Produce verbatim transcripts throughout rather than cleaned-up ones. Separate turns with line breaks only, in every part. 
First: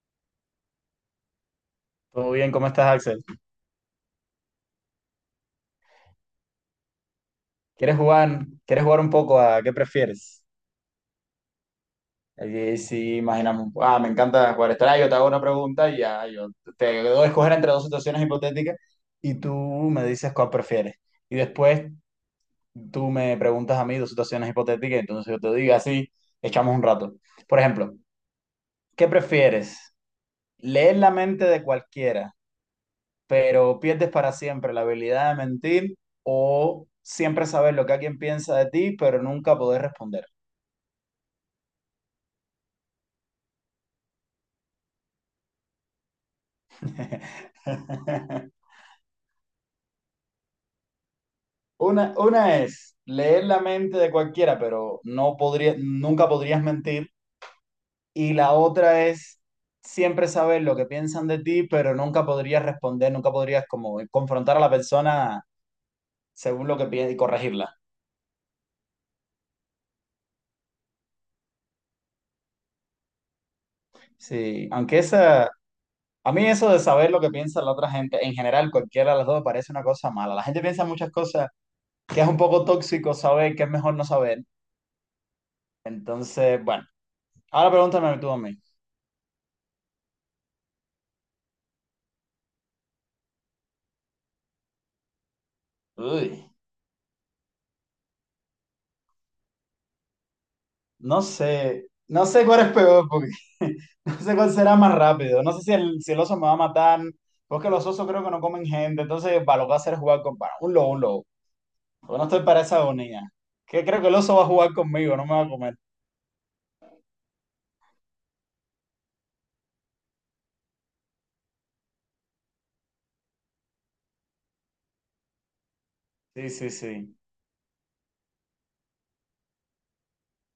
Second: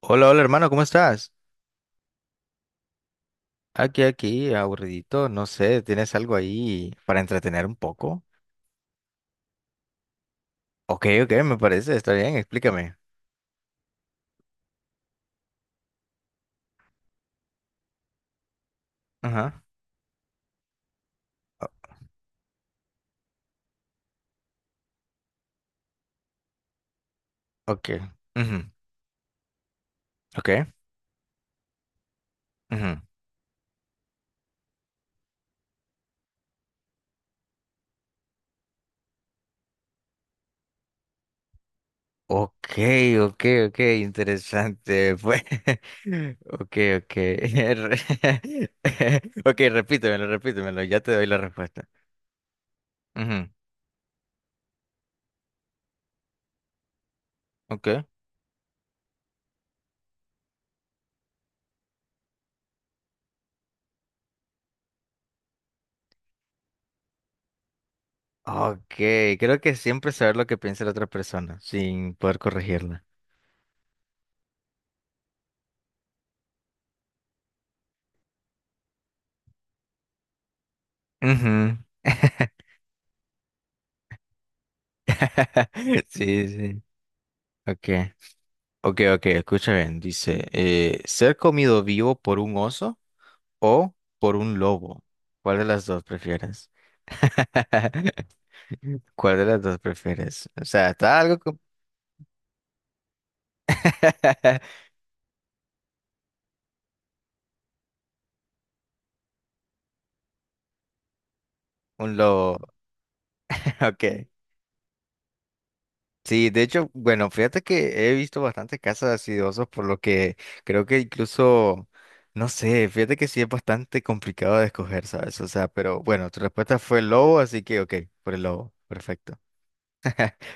Hola, hola hermano, ¿cómo estás?
Todo bien, ¿cómo estás, Axel?
Aquí, aquí, aburridito, no sé, ¿tienes algo ahí para entretener un
¿Quieres
poco?
jugar, quieres jugar un poco a qué prefieres?
Ok, ok, me parece, está bien,
Allí
explícame.
sí, imaginamos. Ah, me encanta jugar esto. Ah, yo te hago una pregunta y ya, yo te doy a escoger entre dos situaciones hipotéticas y tú
Ajá,
me dices cuál prefieres. Y después tú me preguntas a mí dos situaciones hipotéticas, entonces yo te digo así, echamos un rato. Por
ok,
ejemplo,
ujú,
¿qué prefieres?
ok,
¿Leer la mente de cualquiera,
ujú.
pero pierdes para siempre la habilidad de mentir, o siempre saber lo que alguien piensa de ti, pero nunca poder responder?
Ok, ok, ok, interesante, pues, ok, ok, re- ok, repítemelo, repítemelo, ya te doy la respuesta.
Una, una es leer
Ujú.
la mente de cualquiera, pero no podría, nunca podrías mentir.
Ok,
Y la otra es siempre saber lo que piensan de ti, pero nunca podrías responder, nunca podrías como confrontar a la persona según lo que piensa y corregirla.
ok, creo que siempre saber lo que piensa la otra persona sin poder corregirla.
Sí, aunque esa, a mí eso de saber lo que piensa la otra gente, en general cualquiera de las dos me parece una cosa mala. La gente piensa muchas cosas
Ujú.
que es un poco tóxico saber, que es mejor no saber.
Sí,
Entonces,
sí.
bueno, ahora
Okay.
pregúntame tú a mí.
Ok, ok, escucha bien. Dice, eh, ¿ser comido vivo por un oso o por un lobo? ¿Cuál de las dos
Uy.
prefieres? ¿Cuál de las dos prefieres? O sea, está
No
algo como...
sé, no sé cuál es peor, porque no sé cuál será más rápido. No sé si el, si el oso me va a matar, porque los osos creo que no comen gente, entonces para lo que va a hacer es jugar con para un lobo, un lobo.
Un
Yo no estoy
lobo.
para esa agonía. Que creo
Ok.
que el oso va a jugar conmigo, no me va a comer.
Sí, de hecho, bueno, fíjate que he visto bastantes casos así de osos, por lo que creo que incluso, no sé, fíjate que sí es bastante complicado de escoger, ¿sabes? O sea, pero bueno, tu
Sí, sí,
respuesta fue el
sí.
lobo, así que ok, por el lobo, perfecto.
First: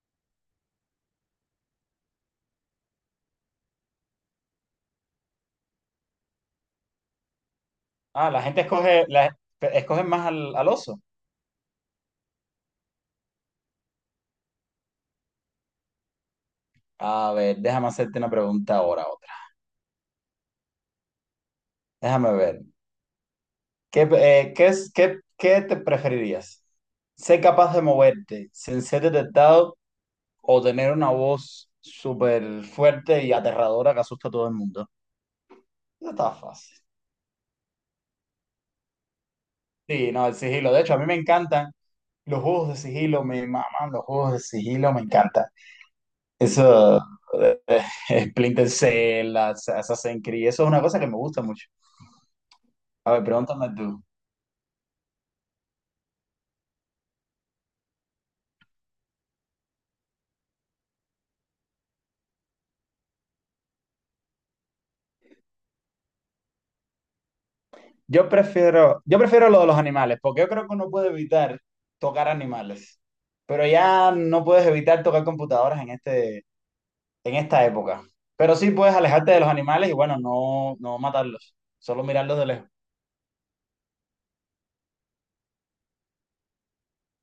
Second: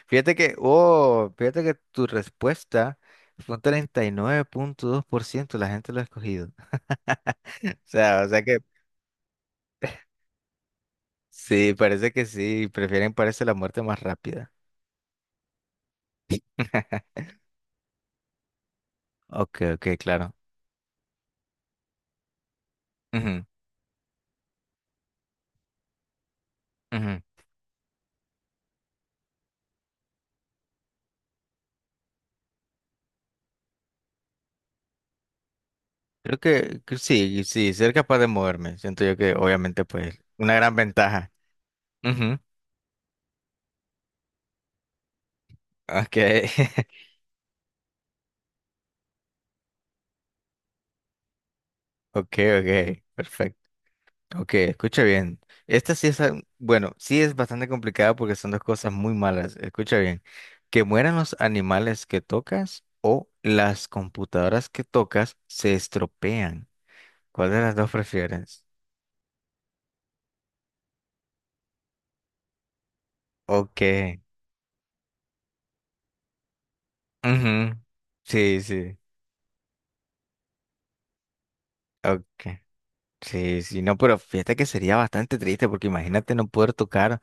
Fíjate que, oh, fíjate que tu respuesta fue un treinta y nueve punto dos por ciento la gente lo ha escogido. O sea, o
Ah,
sea
la
que
gente escoge, la, escoge más al, al oso.
sí, parece que sí, prefieren parece la muerte más rápida.
A ver, déjame hacerte una pregunta ahora, otra.
Ok, ok, claro.
Déjame ver.
Ujú,
¿Qué, eh, qué, es- qué, qué te preferirías?
ujú.
¿Ser capaz de moverte sin ser detectado o tener una voz súper fuerte y aterradora que asusta a todo el mundo? Eso está
Creo
fácil.
que, que sí, sí, ser capaz de moverme. Siento yo que obviamente
Sí,
pues
no, el
una
sigilo.
gran
De hecho, a mí me
ventaja.
encantan
Ujú.
los juegos de sigilo, me maman los juegos de sigilo, me encantan.
Ok,
Eso, eh, eh, Splinter Cell, As- Assassin's Creed, eso es una cosa que me gusta mucho.
ok, ok,
A ver,
perfecto.
pregúntame tú.
Ok, escucha bien. Esta sí es, al- bueno, sí es bastante complicada porque son dos cosas muy malas. Escucha bien. Que mueran los animales que tocas o las computadoras que tocas se estropean. ¿Cuál de las dos
Yo
prefieres?
prefiero, yo prefiero lo de los animales, porque yo creo que uno puede evitar tocar animales, pero
Ok.
ya no puedes evitar tocar computadoras en este, en esta
Ujú,
época. Pero
sí,
sí puedes
sí.
alejarte de los animales y bueno, no, no matarlos, solo mirarlos de
Ok.
lejos.
Sí, sí, no, pero fíjate que sería bastante triste porque imagínate no poder tocar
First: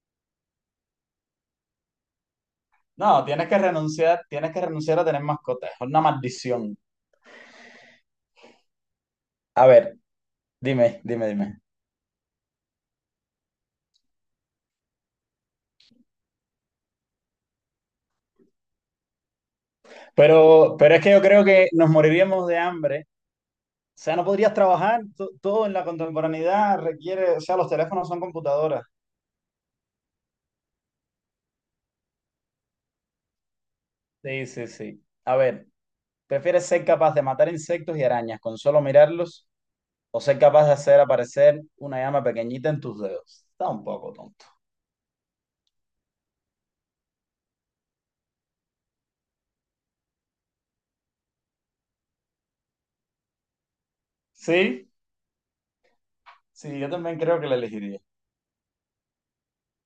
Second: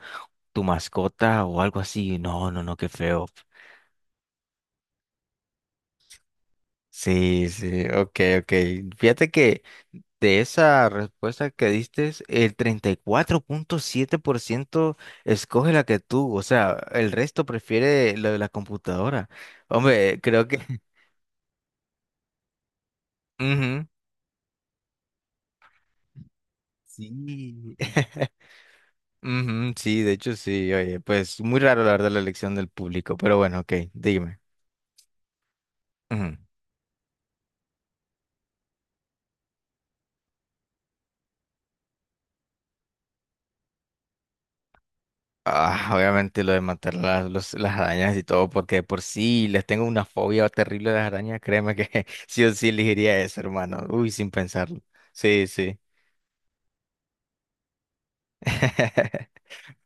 tu mascota o algo así. No, no, no, qué
No,
feo.
tienes que renunciar, tienes que renunciar a tener mascotas, es una maldición.
Sí, sí, ok, ok. Fíjate que
A ver,
de esa
dime, dime,
respuesta
dime.
que diste, el treinta y cuatro punto siete por ciento escoge la que tú, o sea, el resto prefiere lo de la computadora. Hombre, creo que...
Pero, pero es que yo creo que nos moriríamos de hambre.
Ujú,
O sea, no podrías trabajar, to- todo en la contemporaneidad requiere, o sea, los
sí.
teléfonos son computadoras.
Ujú, sí, de hecho sí, oye, pues muy raro la verdad la elección del público, pero bueno, ok, dime.
Sí, sí, sí. A ver,
Ujú.
¿prefieres ser capaz de matar insectos y arañas con solo mirarlos, o ser capaz de hacer aparecer una llama pequeñita en tus dedos? Está un poco tonto.
Ah, obviamente lo de matar las, los- las arañas y todo, porque de por sí les tengo una fobia terrible de las arañas, créeme que sí o sí elegiría eso, hermano. Uy, sin pensarlo.
Sí,
Sí, sí.
sí, yo también creo que la elegiría.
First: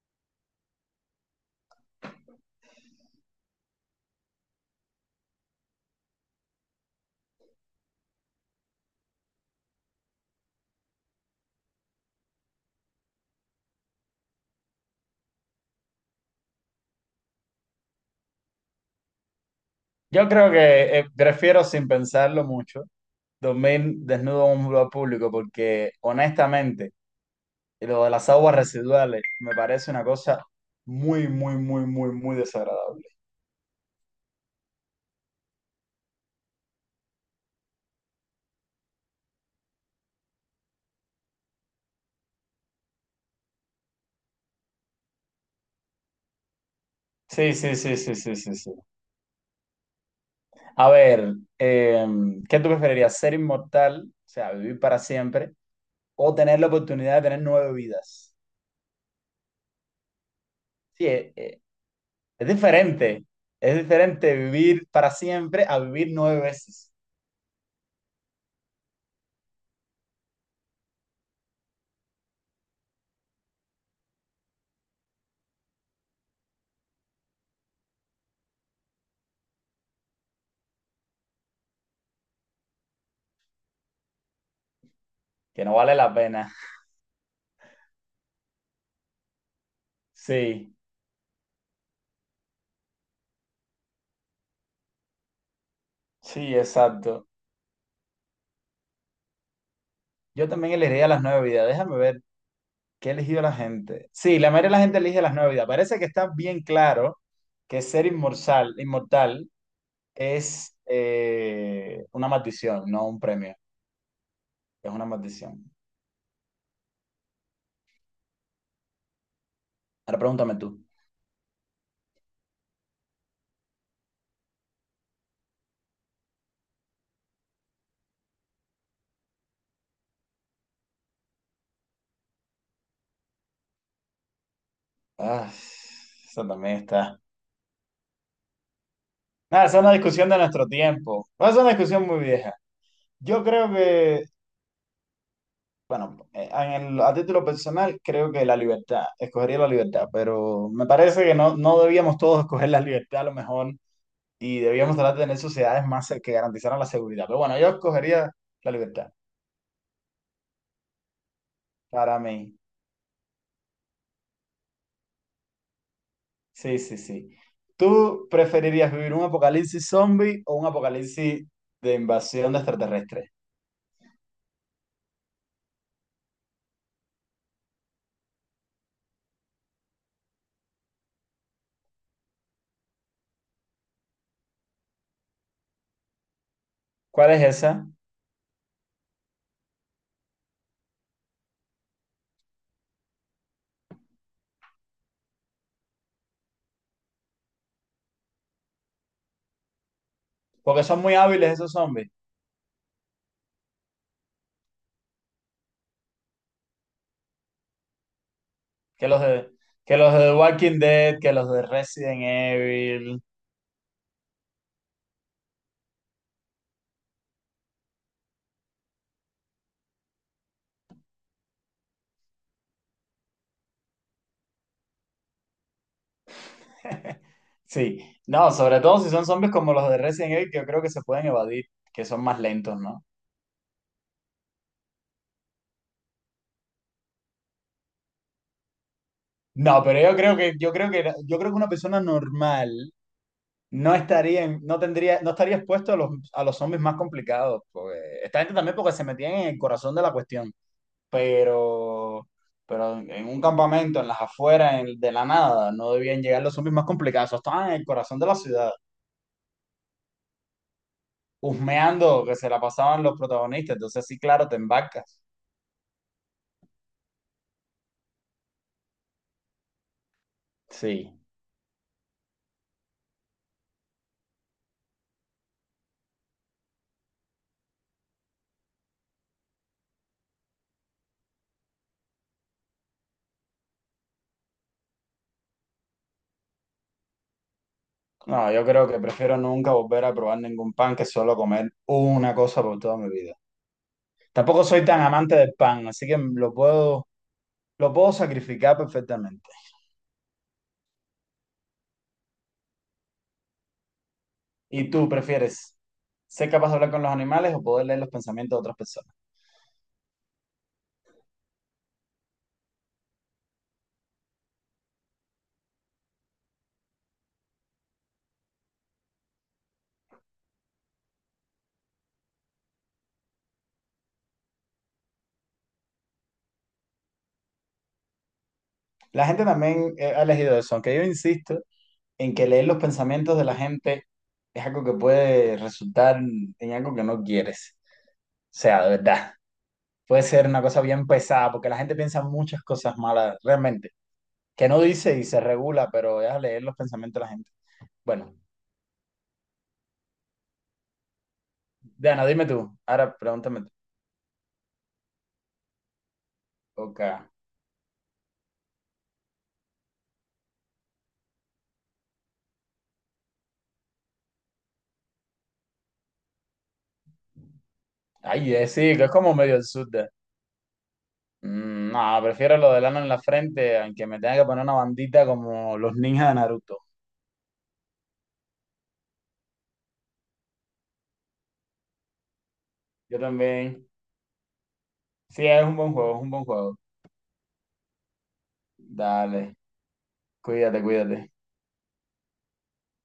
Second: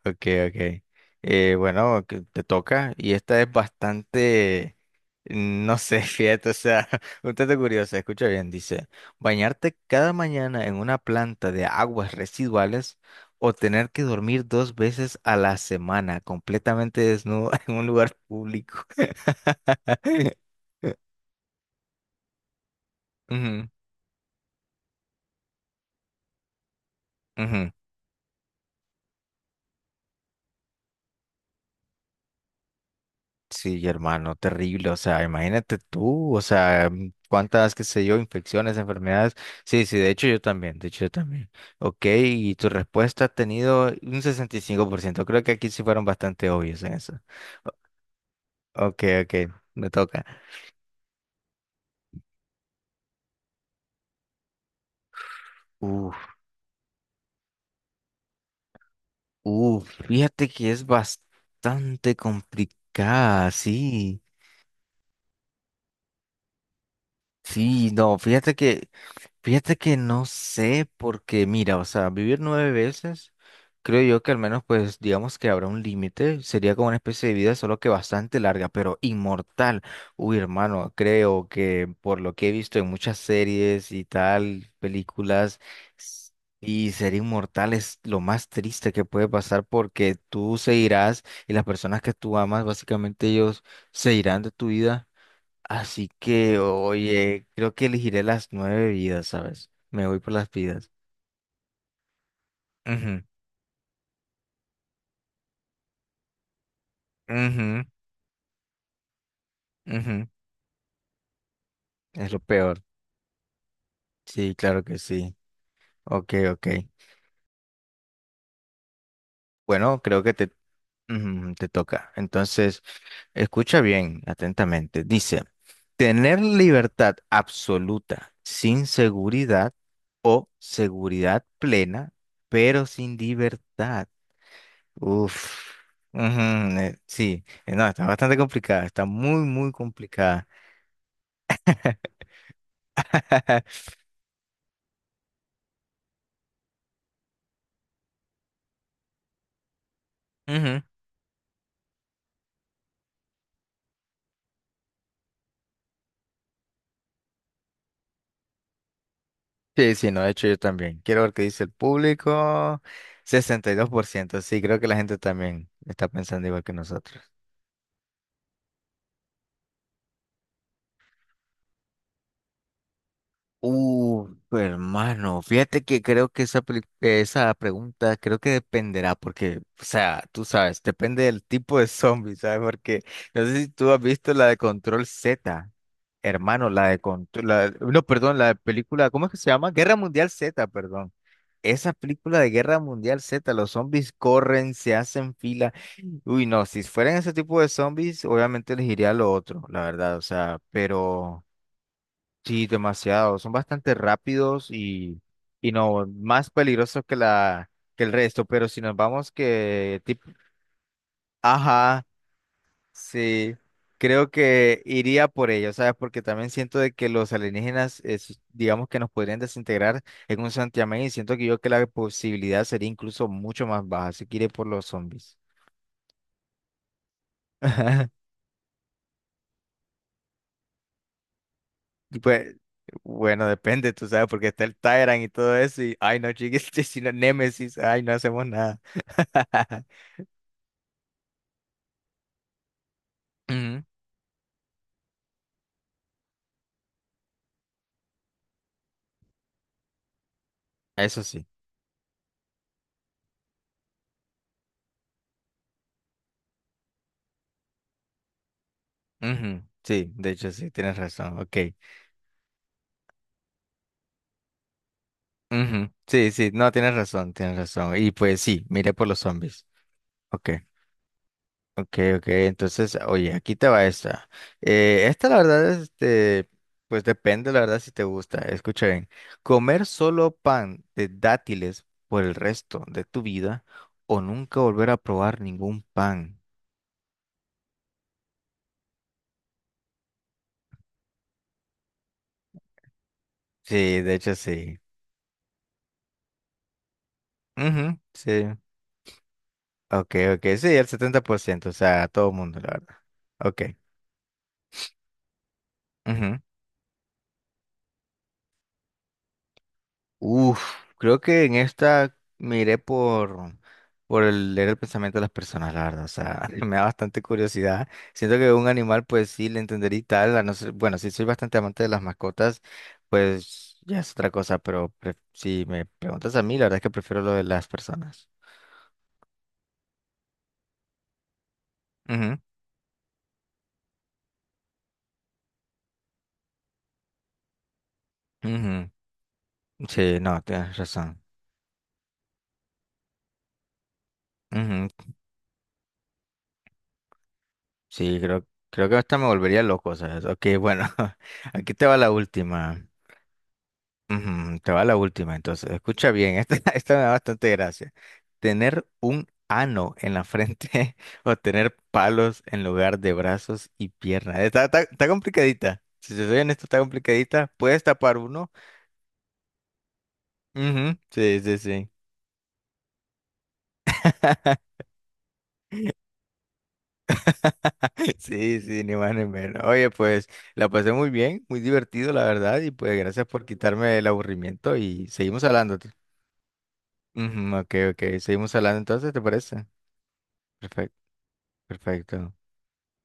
Ok, ok. Eh, bueno, que te toca. Y esta es bastante, no sé, fíjate, o sea, un tanto curiosa. Escucha bien, dice, bañarte cada mañana en una planta de aguas residuales o tener que dormir dos veces a la semana completamente desnudo en un lugar público.
Yo creo que eh, prefiero sin pensarlo mucho
Ujú,
dormir desnudo en un lugar público, porque honestamente
ujú.
lo de las aguas residuales me parece una cosa muy, muy, muy, muy, muy desagradable.
Sí, hermano, terrible. O sea, imagínate tú, o sea, mm, cuántas, qué sé yo, infecciones, enfermedades. Sí, sí, de hecho yo también, de hecho yo también. Ok, y tu respuesta ha tenido un sesenta y cinco por ciento. Creo que aquí sí fueron bastante obvios en eso.
Sí,
O-
sí, sí, sí, sí, sí, sí.
Ok, ok, me toca.
A ver, eh, ¿qué tú preferirías? ¿Ser inmortal, o sea, vivir para siempre,
Uf,
o tener la oportunidad de tener nueve vidas?
uf, fíjate que es
Sí, eh, eh,
bastante
es diferente.
complicada,
Es
sí.
diferente vivir para siempre a vivir nueve veces.
Sí, no, fíjate que Fíjate que no sé, porque mira, o sea, vivir nueve veces, creo yo que al menos, pues, digamos que habrá un límite, sería como una especie de vida, solo que bastante larga, pero inmortal. Uy, hermano, creo que por lo que he visto en muchas series y tal, películas,
Que no vale la
s-
pena.
y ser inmortal es lo más triste que puede pasar porque tú
Sí,
se irás y las personas que tú amas, básicamente ellos se irán de tu vida. Así
sí,
que,
exacto.
oye, creo que elegiré las nueve vidas, ¿sabes? Me voy por
Yo
las
también
vidas.
elegiría las nueve vidas. Déjame ver qué ha
Ujú,
elegido la gente. Sí, la mayoría de la gente elige las nueve vidas. Parece que está bien claro que
ujú,
ser inmortal, inmortal
ujú.
es eh, una
Es lo peor.
maldición, no un premio.
Sí, claro
Es
que
una
sí.
maldición.
Ok, ok. Bueno,
Ahora
creo que te,
pregúntame tú.
ujú, te toca. Entonces, escucha bien, atentamente. Dice, tener libertad absoluta sin seguridad o seguridad plena, pero sin libertad.
Ah,
Uf. Ujú,
eso también
eh,
está.
sí, Eh, no, está bastante complicada, está muy,
Nada,
muy
esa es una discusión de
complicada.
nuestro tiempo. Esa es una discusión muy vieja. Yo creo que Bueno, eh, en el- a título personal creo que la libertad, escogería la libertad, pero
Ujú.
me parece que no, no debíamos todos escoger la libertad a lo mejor, y debíamos tratar de tener sociedades más se- que garantizaran la seguridad. Pero bueno, yo escogería la libertad
Sí, sí, no, de hecho yo también. Quiero ver qué dice el
para mí.
público. Sesenta y dos por ciento, sí, creo que la gente también está pensando igual que
Sí, sí,
nosotros.
sí. ¿Tú preferirías vivir un apocalipsis zombie o un apocalipsis de invasión de extraterrestres?
Uh, hermano, fíjate que creo que esa, peli- eh, esa pregunta creo que dependerá, porque, o sea, tú sabes, depende del tipo de zombie, ¿sabes? Porque no sé si tú has visto la de Control Z, hermano, la de
¿Cuál es
Control, la-
esa?
no, perdón, la de película, ¿cómo es que se llama? Guerra Mundial Z, perdón. Esa película de Guerra Mundial Z, los zombies corren, se hacen fila. Uy, no, si fueran ese tipo de zombies, obviamente elegiría lo otro, la verdad, o sea,
Porque son muy
pero.
hábiles esos zombies,
Sí, demasiado. Son bastante rápidos y, y no más peligrosos que la que el resto. Pero si nos
que los
vamos
de, que
que
los de
tipo,
The Walking Dead, que los de
ajá,
Resident Evil.
sí, creo que iría por ello, ¿sabes? Porque también siento de que los alienígenas, es- digamos que nos podrían desintegrar en un santiamén y siento que yo que la posibilidad sería incluso mucho más baja. Así que iré por los zombies.
Sí, no, sobre todo si son zombies como los de Resident Evil, que yo creo que se pueden evadir, que son más
Pues,
lentos, ¿no?
bueno, depende, tú sabes, porque está el Tyrant y todo eso, y ay no, chiquis, si no Némesis, ay, no hacemos nada.
No, pero yo creo que, yo creo que, yo creo que una persona normal
Ujú,
no estaría, en- no tendría, no estaría expuesto a los, a los zombies más complicados, porque esta gente también porque se metían en el corazón de la cuestión,
eso sí.
pero, pero, en un campamento, en las afueras, en- de la nada, no debían llegar los zombies más complicados, esos estaban en el corazón de la ciudad,
Ujú, sí, de hecho sí, tienes razón, ok.
husmeando que se la pasaban los protagonistas, entonces sí, claro, te embarcas.
Ujú, sí, sí, no, tienes razón, tienes razón. Y pues sí, miré por los zombies. Ok.
Sí.
Ok, ok, entonces, oye, aquí te va esta. Eh, esta la verdad, este, pues depende, la verdad, si te gusta. Escucha bien. ¿Comer solo pan de dátiles por el resto de tu vida o nunca volver a probar ningún pan?
No, yo creo que prefiero nunca volver a probar ningún pan que solo comer una cosa por toda mi vida.
Sí, de hecho
Tampoco
sí.
soy tan amante del pan, así que lo puedo, lo
Ujú,
puedo
sí.
sacrificar perfectamente.
Ok, ok, sí, el setenta por ciento, o sea, a todo mundo, la verdad. Ok.
¿Y tú prefieres ser capaz de hablar con los animales o poder leer los pensamientos de otras personas?
Uf, creo que en esta me iré por, por el leer el pensamiento de las personas, la verdad. O sea, me da bastante curiosidad. Siento que un animal, pues sí, le entendería y tal. A no ser- bueno, si soy bastante amante de las mascotas, pues ya es otra cosa. Pero pre- si me preguntas a mí, la verdad es que prefiero lo de las personas.
La gente también eh, ha elegido eso, aunque yo insisto en
Ujú,
que leer los pensamientos de la gente es algo que puede resultar en algo que no quieres. O sea,
ujú.
de verdad,
Sí,
puede
no,
ser una
tienes
cosa bien
razón.
pesada porque la gente piensa muchas cosas malas realmente. Que no
Ujú,
dice y se regula, pero es a leer los pensamientos de la gente.
Sí,
Bueno,
creo, creo que hasta me volvería loco, ¿sabes? Ok, bueno, aquí te va la
Diana, dime tú.
última.
Ahora pregúntame tú.
Ujú, te va la última, entonces. Escucha bien, esta, esta me
Ok.
da bastante gracia. Tener un ano en la frente o tener palos en lugar de brazos y piernas. Está, está, está complicadita. Si te soy honesto, está complicadita. Puedes tapar uno.
Ay, eh, sí, que es como medio el sur de...
Ujú, Sí, sí, sí.
Mm, no, prefiero lo del ano en la frente, aunque me tenga que poner una bandita como los ninjas de Naruto.
Sí, sí, ni más ni menos. Oye, pues la pasé muy bien, muy divertido, la verdad. Y pues
Yo
gracias por
también.
quitarme el aburrimiento y seguimos
Sí, es un
hablando.
buen juego, es un buen juego.
Ujú, ok, ok. Seguimos hablando entonces, ¿te
Dale,
parece?
cuídate,
Perfecto,
cuídate.
perfecto.